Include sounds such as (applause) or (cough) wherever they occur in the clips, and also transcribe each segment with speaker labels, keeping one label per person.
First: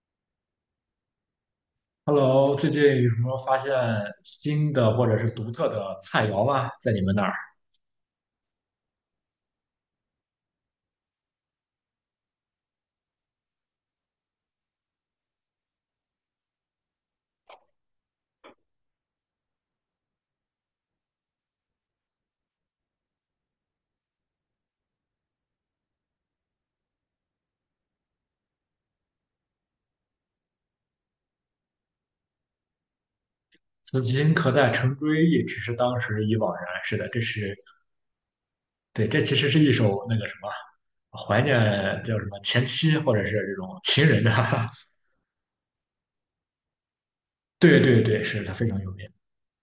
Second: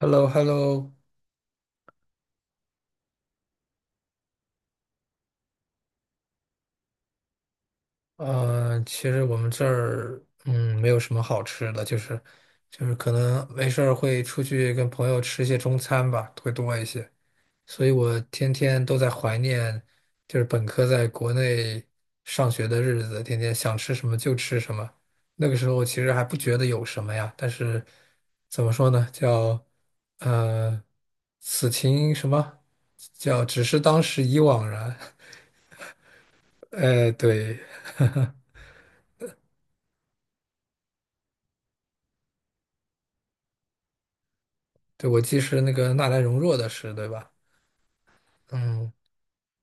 Speaker 1: h e l l o h e l l o
Speaker 2: Hello，最近有什么发现新的或者是独特的菜肴吗？在你们那儿，
Speaker 1: 其实我们这儿没有什么好吃的，就是可能没事儿会出去跟朋友吃一些中餐吧，会多一些。所以我天天都在怀念，就是本科在国内上学的日子，天天想吃什么就吃什么。那个时候其实还不觉得有什么呀，但是怎么说呢，叫呃此情什么叫只是当
Speaker 2: 此
Speaker 1: 时
Speaker 2: 情
Speaker 1: 已
Speaker 2: 可
Speaker 1: 惘
Speaker 2: 待
Speaker 1: 然，
Speaker 2: 成追忆，只是当时已惘然。
Speaker 1: (laughs)
Speaker 2: 是的，
Speaker 1: 哎，
Speaker 2: 这是
Speaker 1: 对。(laughs)
Speaker 2: 其实是一首那个什么怀念叫什么前妻或者是这种情人的。
Speaker 1: 对，我记是那个纳兰容若的诗，对吧？
Speaker 2: (laughs) 对对对，是的，非常有
Speaker 1: 嗯，
Speaker 2: 名。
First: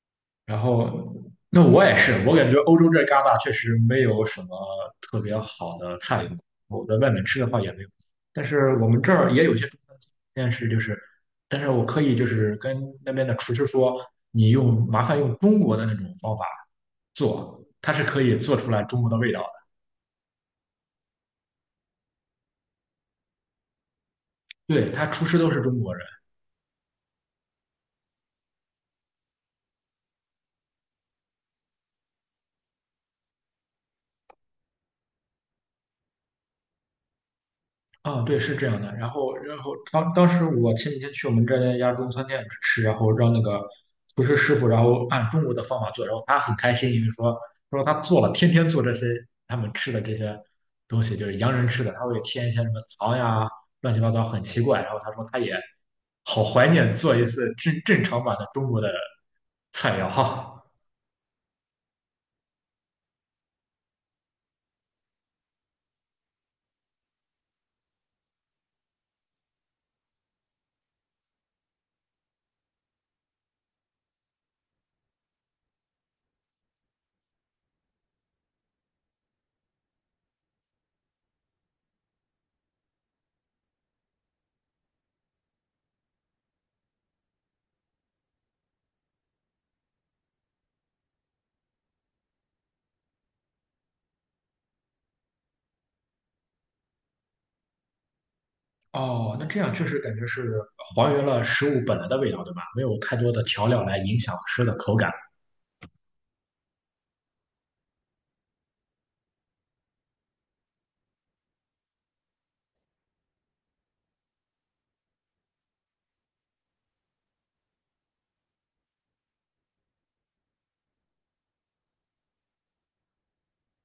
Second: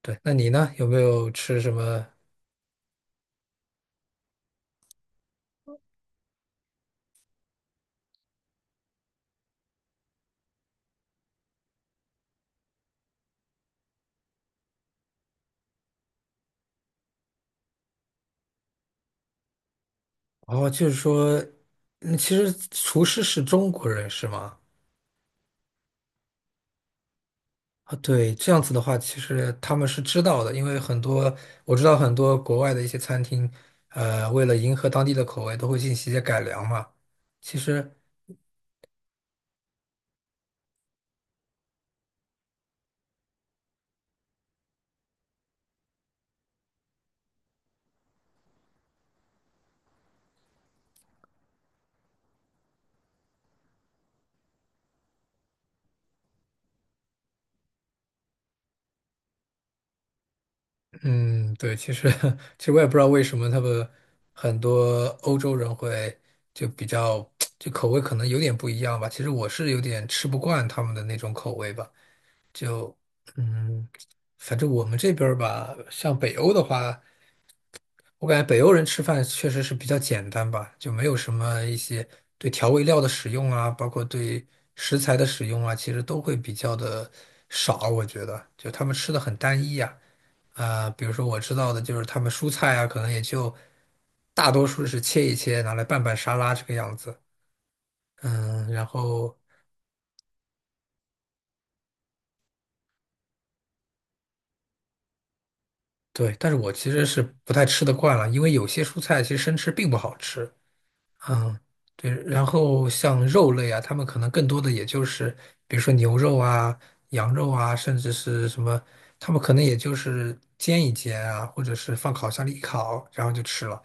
Speaker 1: 对。那你
Speaker 2: 然
Speaker 1: 呢？有没
Speaker 2: 后，
Speaker 1: 有吃
Speaker 2: 那
Speaker 1: 什
Speaker 2: 我也
Speaker 1: 么？
Speaker 2: 是，我感觉欧洲这旮沓确实没有什么特别好的菜品，我在外面吃的话也没有。但是我们这儿也有一些中餐厅，但是我可以跟那边的厨师说，你麻烦用中国的那种方法做，它是可以做出来中国的味道的。
Speaker 1: 哦，就是说，其实厨师是中国人是吗？
Speaker 2: 对，他厨师都是中国人。
Speaker 1: 啊，对，这样子的话，其实他们是知道的，因为我知道很多国外的一些餐厅，为了迎合当地的口味，都会进行一些改良嘛。其实
Speaker 2: 啊，对，是这样的。当时我前几天去我们一家中餐店吃，然后让那个厨师师傅，然后按中国的方法做，然后他很开心，因为说他做了，天天做这些他们吃的这些东西，就是洋人吃的，他会添一些什么糖呀，乱七八糟，很奇怪。然后他说他也好怀念做一次正常版的中国的菜肴哈。(laughs)
Speaker 1: 嗯，对，其实 (laughs) 其实我也不知道为什么他们很多欧洲人会就比较 (tsk) 就口味可能有点不一样吧。其实我是有点吃不惯他们的那种口味吧。就嗯，反正我们这边儿吧，像北欧的话。我感觉北欧人吃饭确实是比较简单吧，就没有什么一些对调味料的使用啊，包括对食材的使用啊，其实都会比较的少。我觉得，就他们吃的很单一呀。啊，比如说我知道的就是他们蔬菜啊，可能也就大多数是切一切，拿来拌拌沙拉这个样子。嗯，然
Speaker 2: 哦，
Speaker 1: 后
Speaker 2: 那这样确实感觉是还原了食物本来的味道，对吧？没有太多的调料来影响吃的口感。
Speaker 1: 对，但是我其实是不太吃得惯了，因为有些蔬菜其实生吃并不好吃。嗯，对，然后像肉类啊，他们可能更多的也就是，比如说牛肉啊、羊肉啊，甚至是什么，他们可能也就是煎一煎啊，或者是放烤箱里一烤，然后就吃了，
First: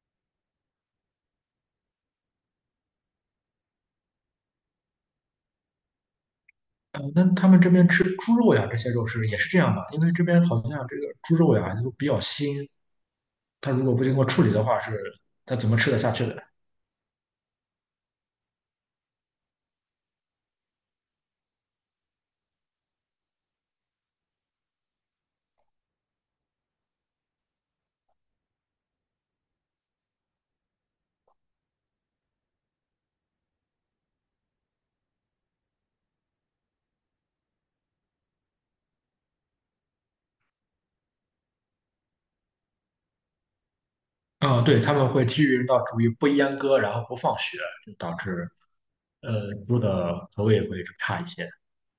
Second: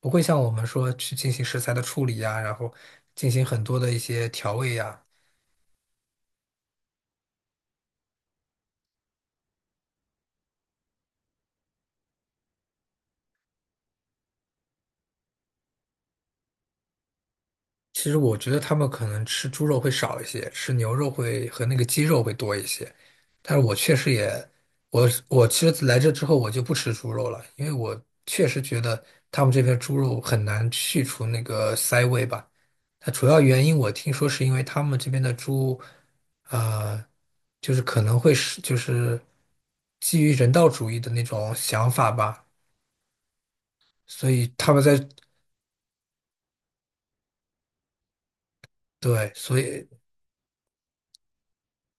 Speaker 1: 不会像我们说去进行食材的处理呀、然后进行很多的一些调味呀、
Speaker 2: 那他们这边吃猪肉呀，这些肉是也是这样吧？因为这边好像这个猪肉呀都比较腥，它如果不经过处理的话它怎么吃得下去的？
Speaker 1: 其实我觉得他们可能吃猪肉会少一些，吃牛肉会和那个鸡肉会多一些。但是我确实也，我其实来这之后我就不吃猪肉了，因为我确实觉得他们这边猪肉很难去除那个膻味吧。它主要原因我听说是因为他们这边的猪，呃，就是可能会是就是基于人道主义的那种想法吧，所以
Speaker 2: 啊、
Speaker 1: 他
Speaker 2: 对，
Speaker 1: 们
Speaker 2: 他
Speaker 1: 在，
Speaker 2: 们会基于人道主义不阉割，然后不放血，就导致
Speaker 1: 对，所
Speaker 2: 猪
Speaker 1: 以
Speaker 2: 的口味会差一些。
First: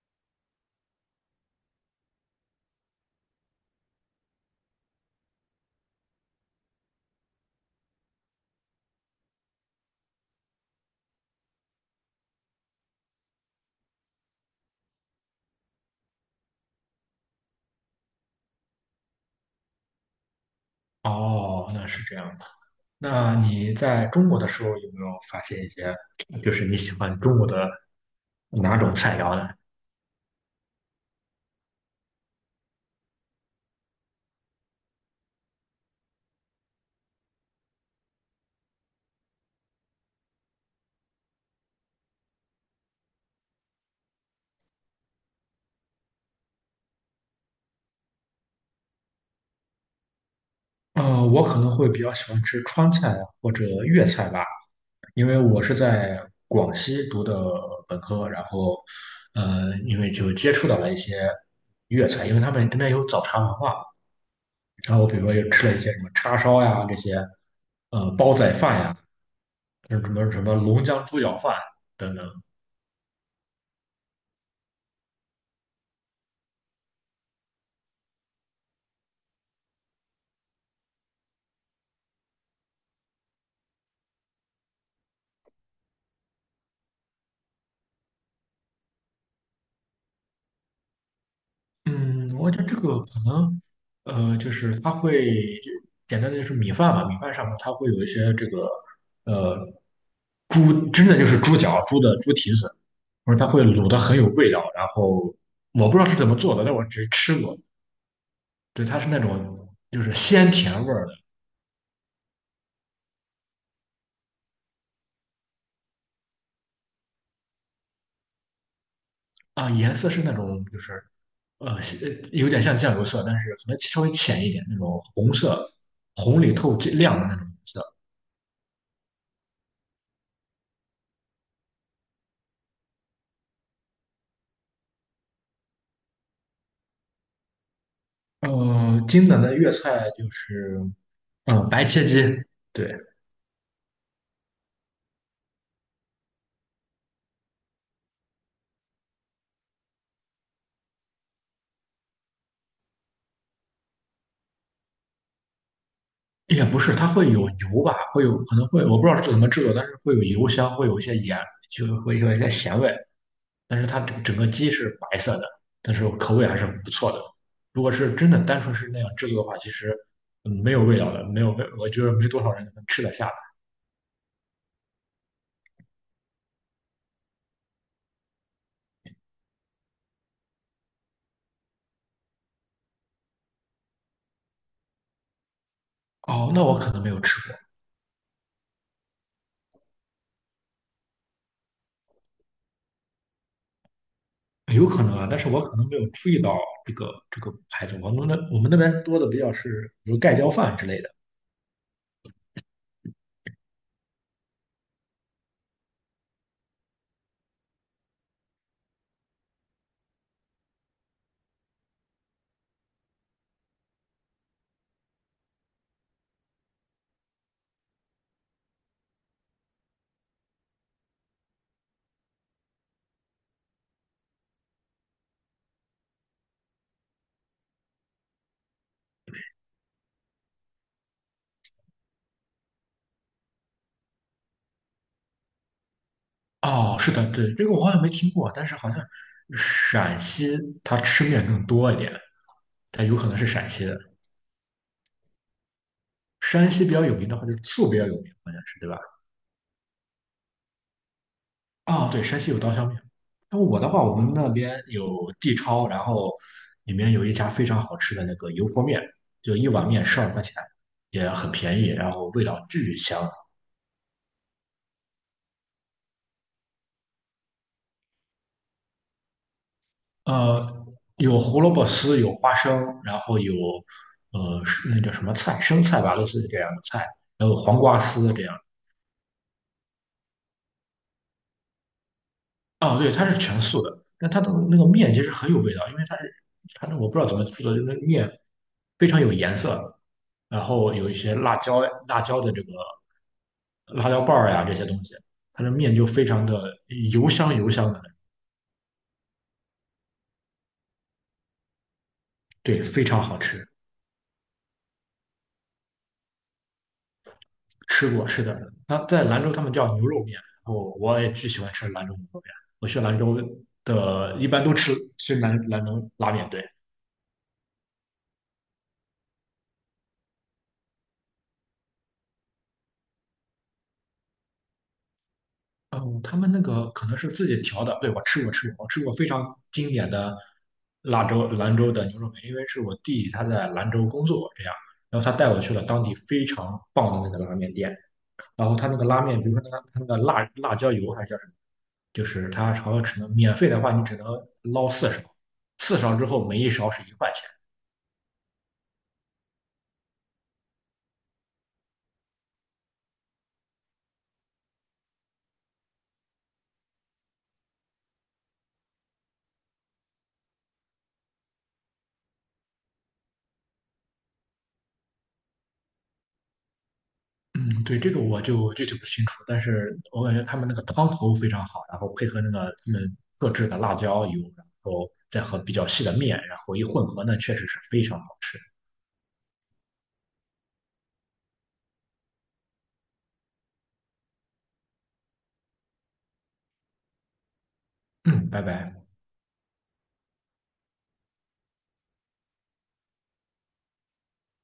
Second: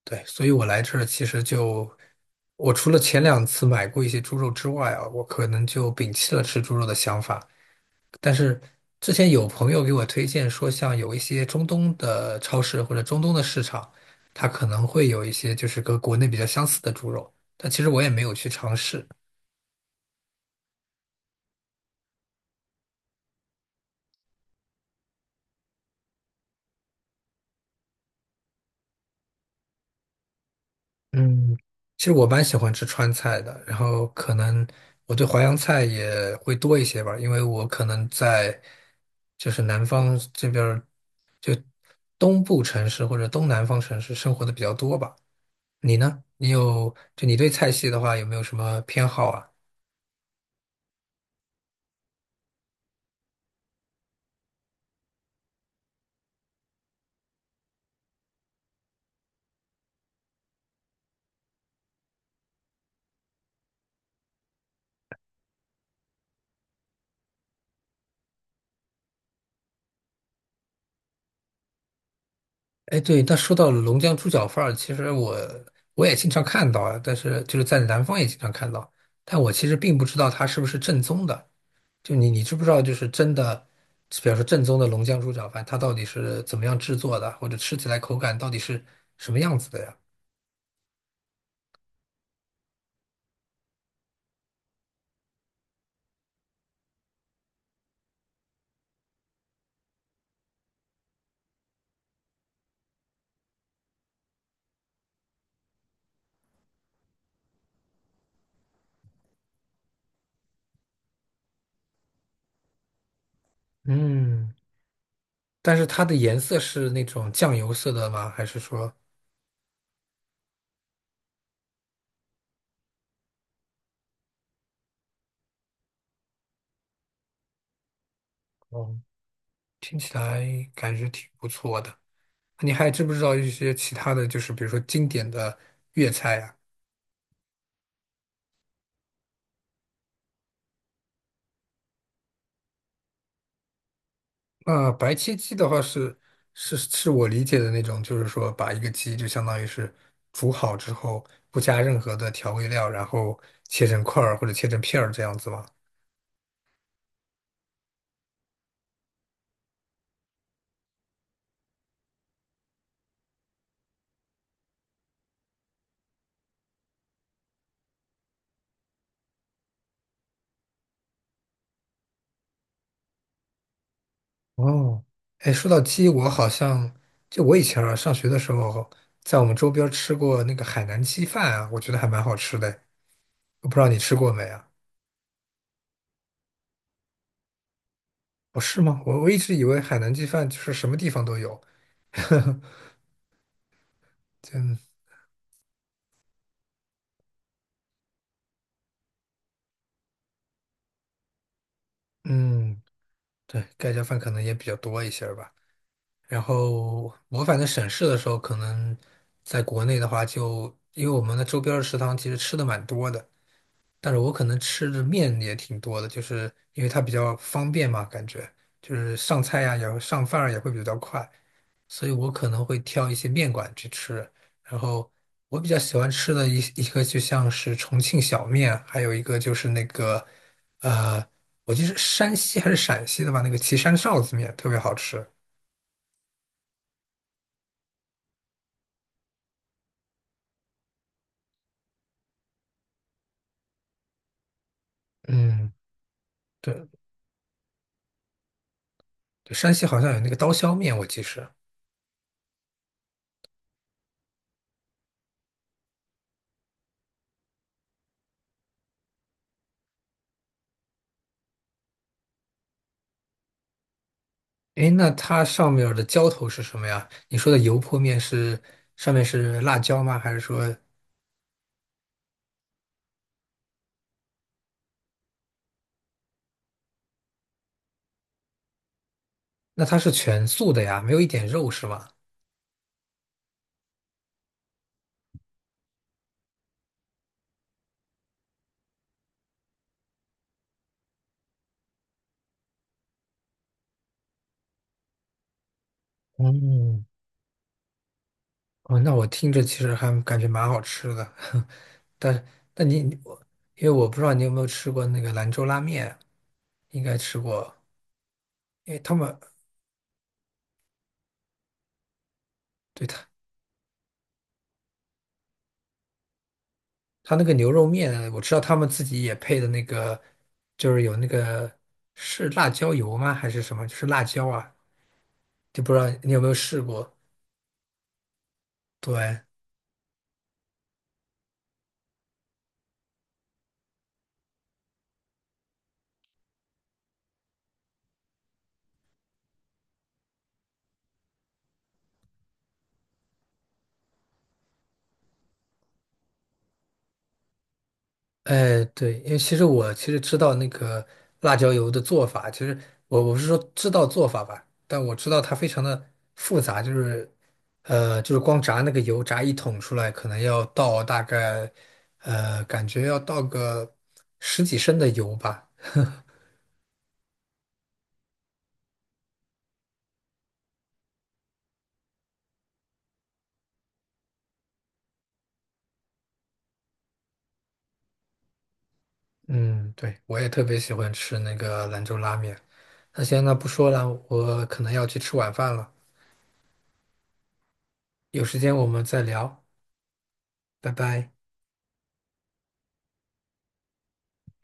Speaker 1: 对，所以我来这儿其实就，我除了前两次买过一些猪肉之外啊，我可能就摒弃了吃猪肉的想法。但是之前有朋友给我推荐说，像有一些中东的超市或者中东的市场，它可能会有一些就是跟国内比较相似的猪肉，但其实我也没有去尝试。
Speaker 2: 哦，那是这样的。那你在中国的时候有没有发现一些，就是你喜欢中国的哪种菜肴呢？
Speaker 1: 嗯，其实我蛮喜欢吃川菜的，然后可能我对淮扬菜也会多一些吧，因为我可能在就是南方这边儿，就东部城市或者东南方城市生活的比较多吧。你呢？你有，就你对菜系的话，有没有什么偏好啊？
Speaker 2: 我可能会比较喜欢吃川菜或者粤菜吧。因为我是在广西读的本科，因为就接触到了一些粤菜，因为他们那边有早茶文化，然后我比如说又吃了一些什么叉烧呀，这些，呃，煲仔饭呀，什么龙江猪脚饭等等。
Speaker 1: 哎，对，那说到龙江猪脚饭儿，其实我也经常看到啊，但是就是在南方也经常看到，但我其实并不知道它是不是正宗的。就你知不知道，就是真的，比方说正宗的龙江猪脚饭，它到底是怎么样制作的，或者吃起来口感到底是什么样子的呀？
Speaker 2: 嗯，我觉得这个可能，就是它会就简单的就是米饭嘛，米饭上面它会有一些这个，呃，猪真的就是猪脚、猪蹄子，或者它会卤的很有味道。然后我不知道是怎么做的，但我只是吃过，对，它是那种就是鲜甜味儿的。
Speaker 1: 嗯，但是它的颜色是那种酱油色的吗？还是说
Speaker 2: 啊，颜色是那种就是有点像酱油色，但是可能稍微浅一点那种红色，红里透亮的那种色。
Speaker 1: 哦，听起来感觉挺不错的？你还知不知道一些其他的就是比如说经典的粤菜啊？
Speaker 2: 经典的粤菜就是，嗯，白切鸡，对，
Speaker 1: 啊、白切鸡的话是我理解的那种，就是说把一个鸡就相当于是煮好之后，不加任何的调味料，然后切成块儿或者切成片儿这样子吗？
Speaker 2: 也不是，它会有油吧，可能会，我不知道是怎么制作，但是会有油香，会有一些盐，就会有一些咸味，但是它整个鸡是白色的，但是口味还是不错的。如果是真的单纯是那样制作的话，其实没有味道的，没有味，我觉得没多少人能吃得下
Speaker 1: 哦，哎，说到鸡，我好像就我以前啊上学的时候，在我们周边儿吃过那个海南鸡饭啊，我觉得还蛮好吃的。我不知道你吃过没啊？
Speaker 2: 的。哦，那我可能没有吃
Speaker 1: 哦，是吗？我一直以为海南鸡饭就是什么地方都有，(laughs) 就
Speaker 2: 过，有可能啊，但是我可能没有注意到这个牌子，我们那边多的比较是比如盖浇饭之类的。
Speaker 1: 嗯，对，盖浇饭可能也比较多一些儿吧。然后我反正省事的时候，可能在国内的话就，因为我们的周边儿的食堂其实吃的蛮多的，但是我可能吃的面也挺多的，就是因为它比较方便嘛，感觉就是上菜呀、也会上饭儿也会比较快，所以我可能会挑一些面馆去吃。然后我比较喜欢吃的一个就像是重庆小面，还有一个就是那个呃，我记得是山西还是陕西的吧，那个岐山臊子面特别好吃。
Speaker 2: 哦，是的，对，这个我好像没听过，但是好像陕西它吃面更多一点，它有可能是陕西的。
Speaker 1: 嗯。
Speaker 2: 山西
Speaker 1: 对。
Speaker 2: 比较有名的话，就是醋比较有名，好像是对吧？
Speaker 1: 对，山西好像有那个刀削面，我记是。
Speaker 2: 啊、对，山西有刀削面。那我的话，我们那边有地超，然后里面有一家非常好吃的那个油泼面，就一碗面12块钱，也很便宜，然后味道巨香。
Speaker 1: 诶，那它上面儿的浇头是什么呀？你说的油泼面是上面是辣椒吗？还是说
Speaker 2: 呃，有胡萝卜丝，有花生，然后有那叫什么菜，生菜吧，类似于这样的菜，还有黄瓜丝这样。
Speaker 1: 那它是全素的呀？没有一点肉是吗？
Speaker 2: 哦，对，它是全素的，但它的那个面其实很有味道，因为它是它那我不知道怎么做的，就是那个面非常有颜色，然后有一些辣椒的这个辣椒瓣儿呀这些东西，它的面就非常的
Speaker 1: 嗯，
Speaker 2: 油香的，
Speaker 1: 哦，那我听着其实还感觉蛮好吃的，但
Speaker 2: 对，
Speaker 1: 但你
Speaker 2: 非
Speaker 1: 你
Speaker 2: 常好吃。
Speaker 1: 因为我不知道你有没有吃过那个兰州拉面，应该吃过，
Speaker 2: 吃过，是的，
Speaker 1: 因
Speaker 2: 它
Speaker 1: 为他
Speaker 2: 在
Speaker 1: 们
Speaker 2: 兰州他们叫牛肉面，我也巨喜欢吃兰州牛肉面。我去
Speaker 1: 对
Speaker 2: 兰
Speaker 1: 他
Speaker 2: 州的，一般都吃兰州拉面，对。
Speaker 1: 他那个牛肉面，我知道他们自己也配的那个，就是有那个是辣椒油吗？还是什么？就是辣椒啊，就不知道
Speaker 2: 嗯，
Speaker 1: 你
Speaker 2: 他
Speaker 1: 有没
Speaker 2: 们
Speaker 1: 有
Speaker 2: 那
Speaker 1: 试
Speaker 2: 个可
Speaker 1: 过？
Speaker 2: 能是自己调的，对，我吃过吃过，我吃过非
Speaker 1: 对，
Speaker 2: 常经典的兰州的牛肉面，因为是我弟他在兰州工作这样，然后他带我去了当地非常棒的那个拉面店。然后它那个拉面，比如说它那个辣椒油还是叫什么，就是它好像只能免费的话，你只能捞四勺，四勺之后每1勺是1块钱。
Speaker 1: 哎，对，因为其实我知道那个辣椒油的做法，其实我不是说知道做法吧，但我知道它非常的复杂，就是光炸那个油，炸一桶出来，可能要倒大概感觉要倒个十几升的油吧。
Speaker 2: 嗯，对，这个我就具体不清楚，但是我感觉他们那个汤头非常好，然后配合那个他们特制的辣椒油，然后再和比较细的面，然后一混合呢，确实是非常好吃。
Speaker 1: 嗯，对，我也特别喜欢吃那个兰州拉面。那行，那不说了，我可能要去吃晚饭了，有
Speaker 2: 嗯，
Speaker 1: 时
Speaker 2: 拜
Speaker 1: 间我
Speaker 2: 拜。
Speaker 1: 们再聊，拜拜。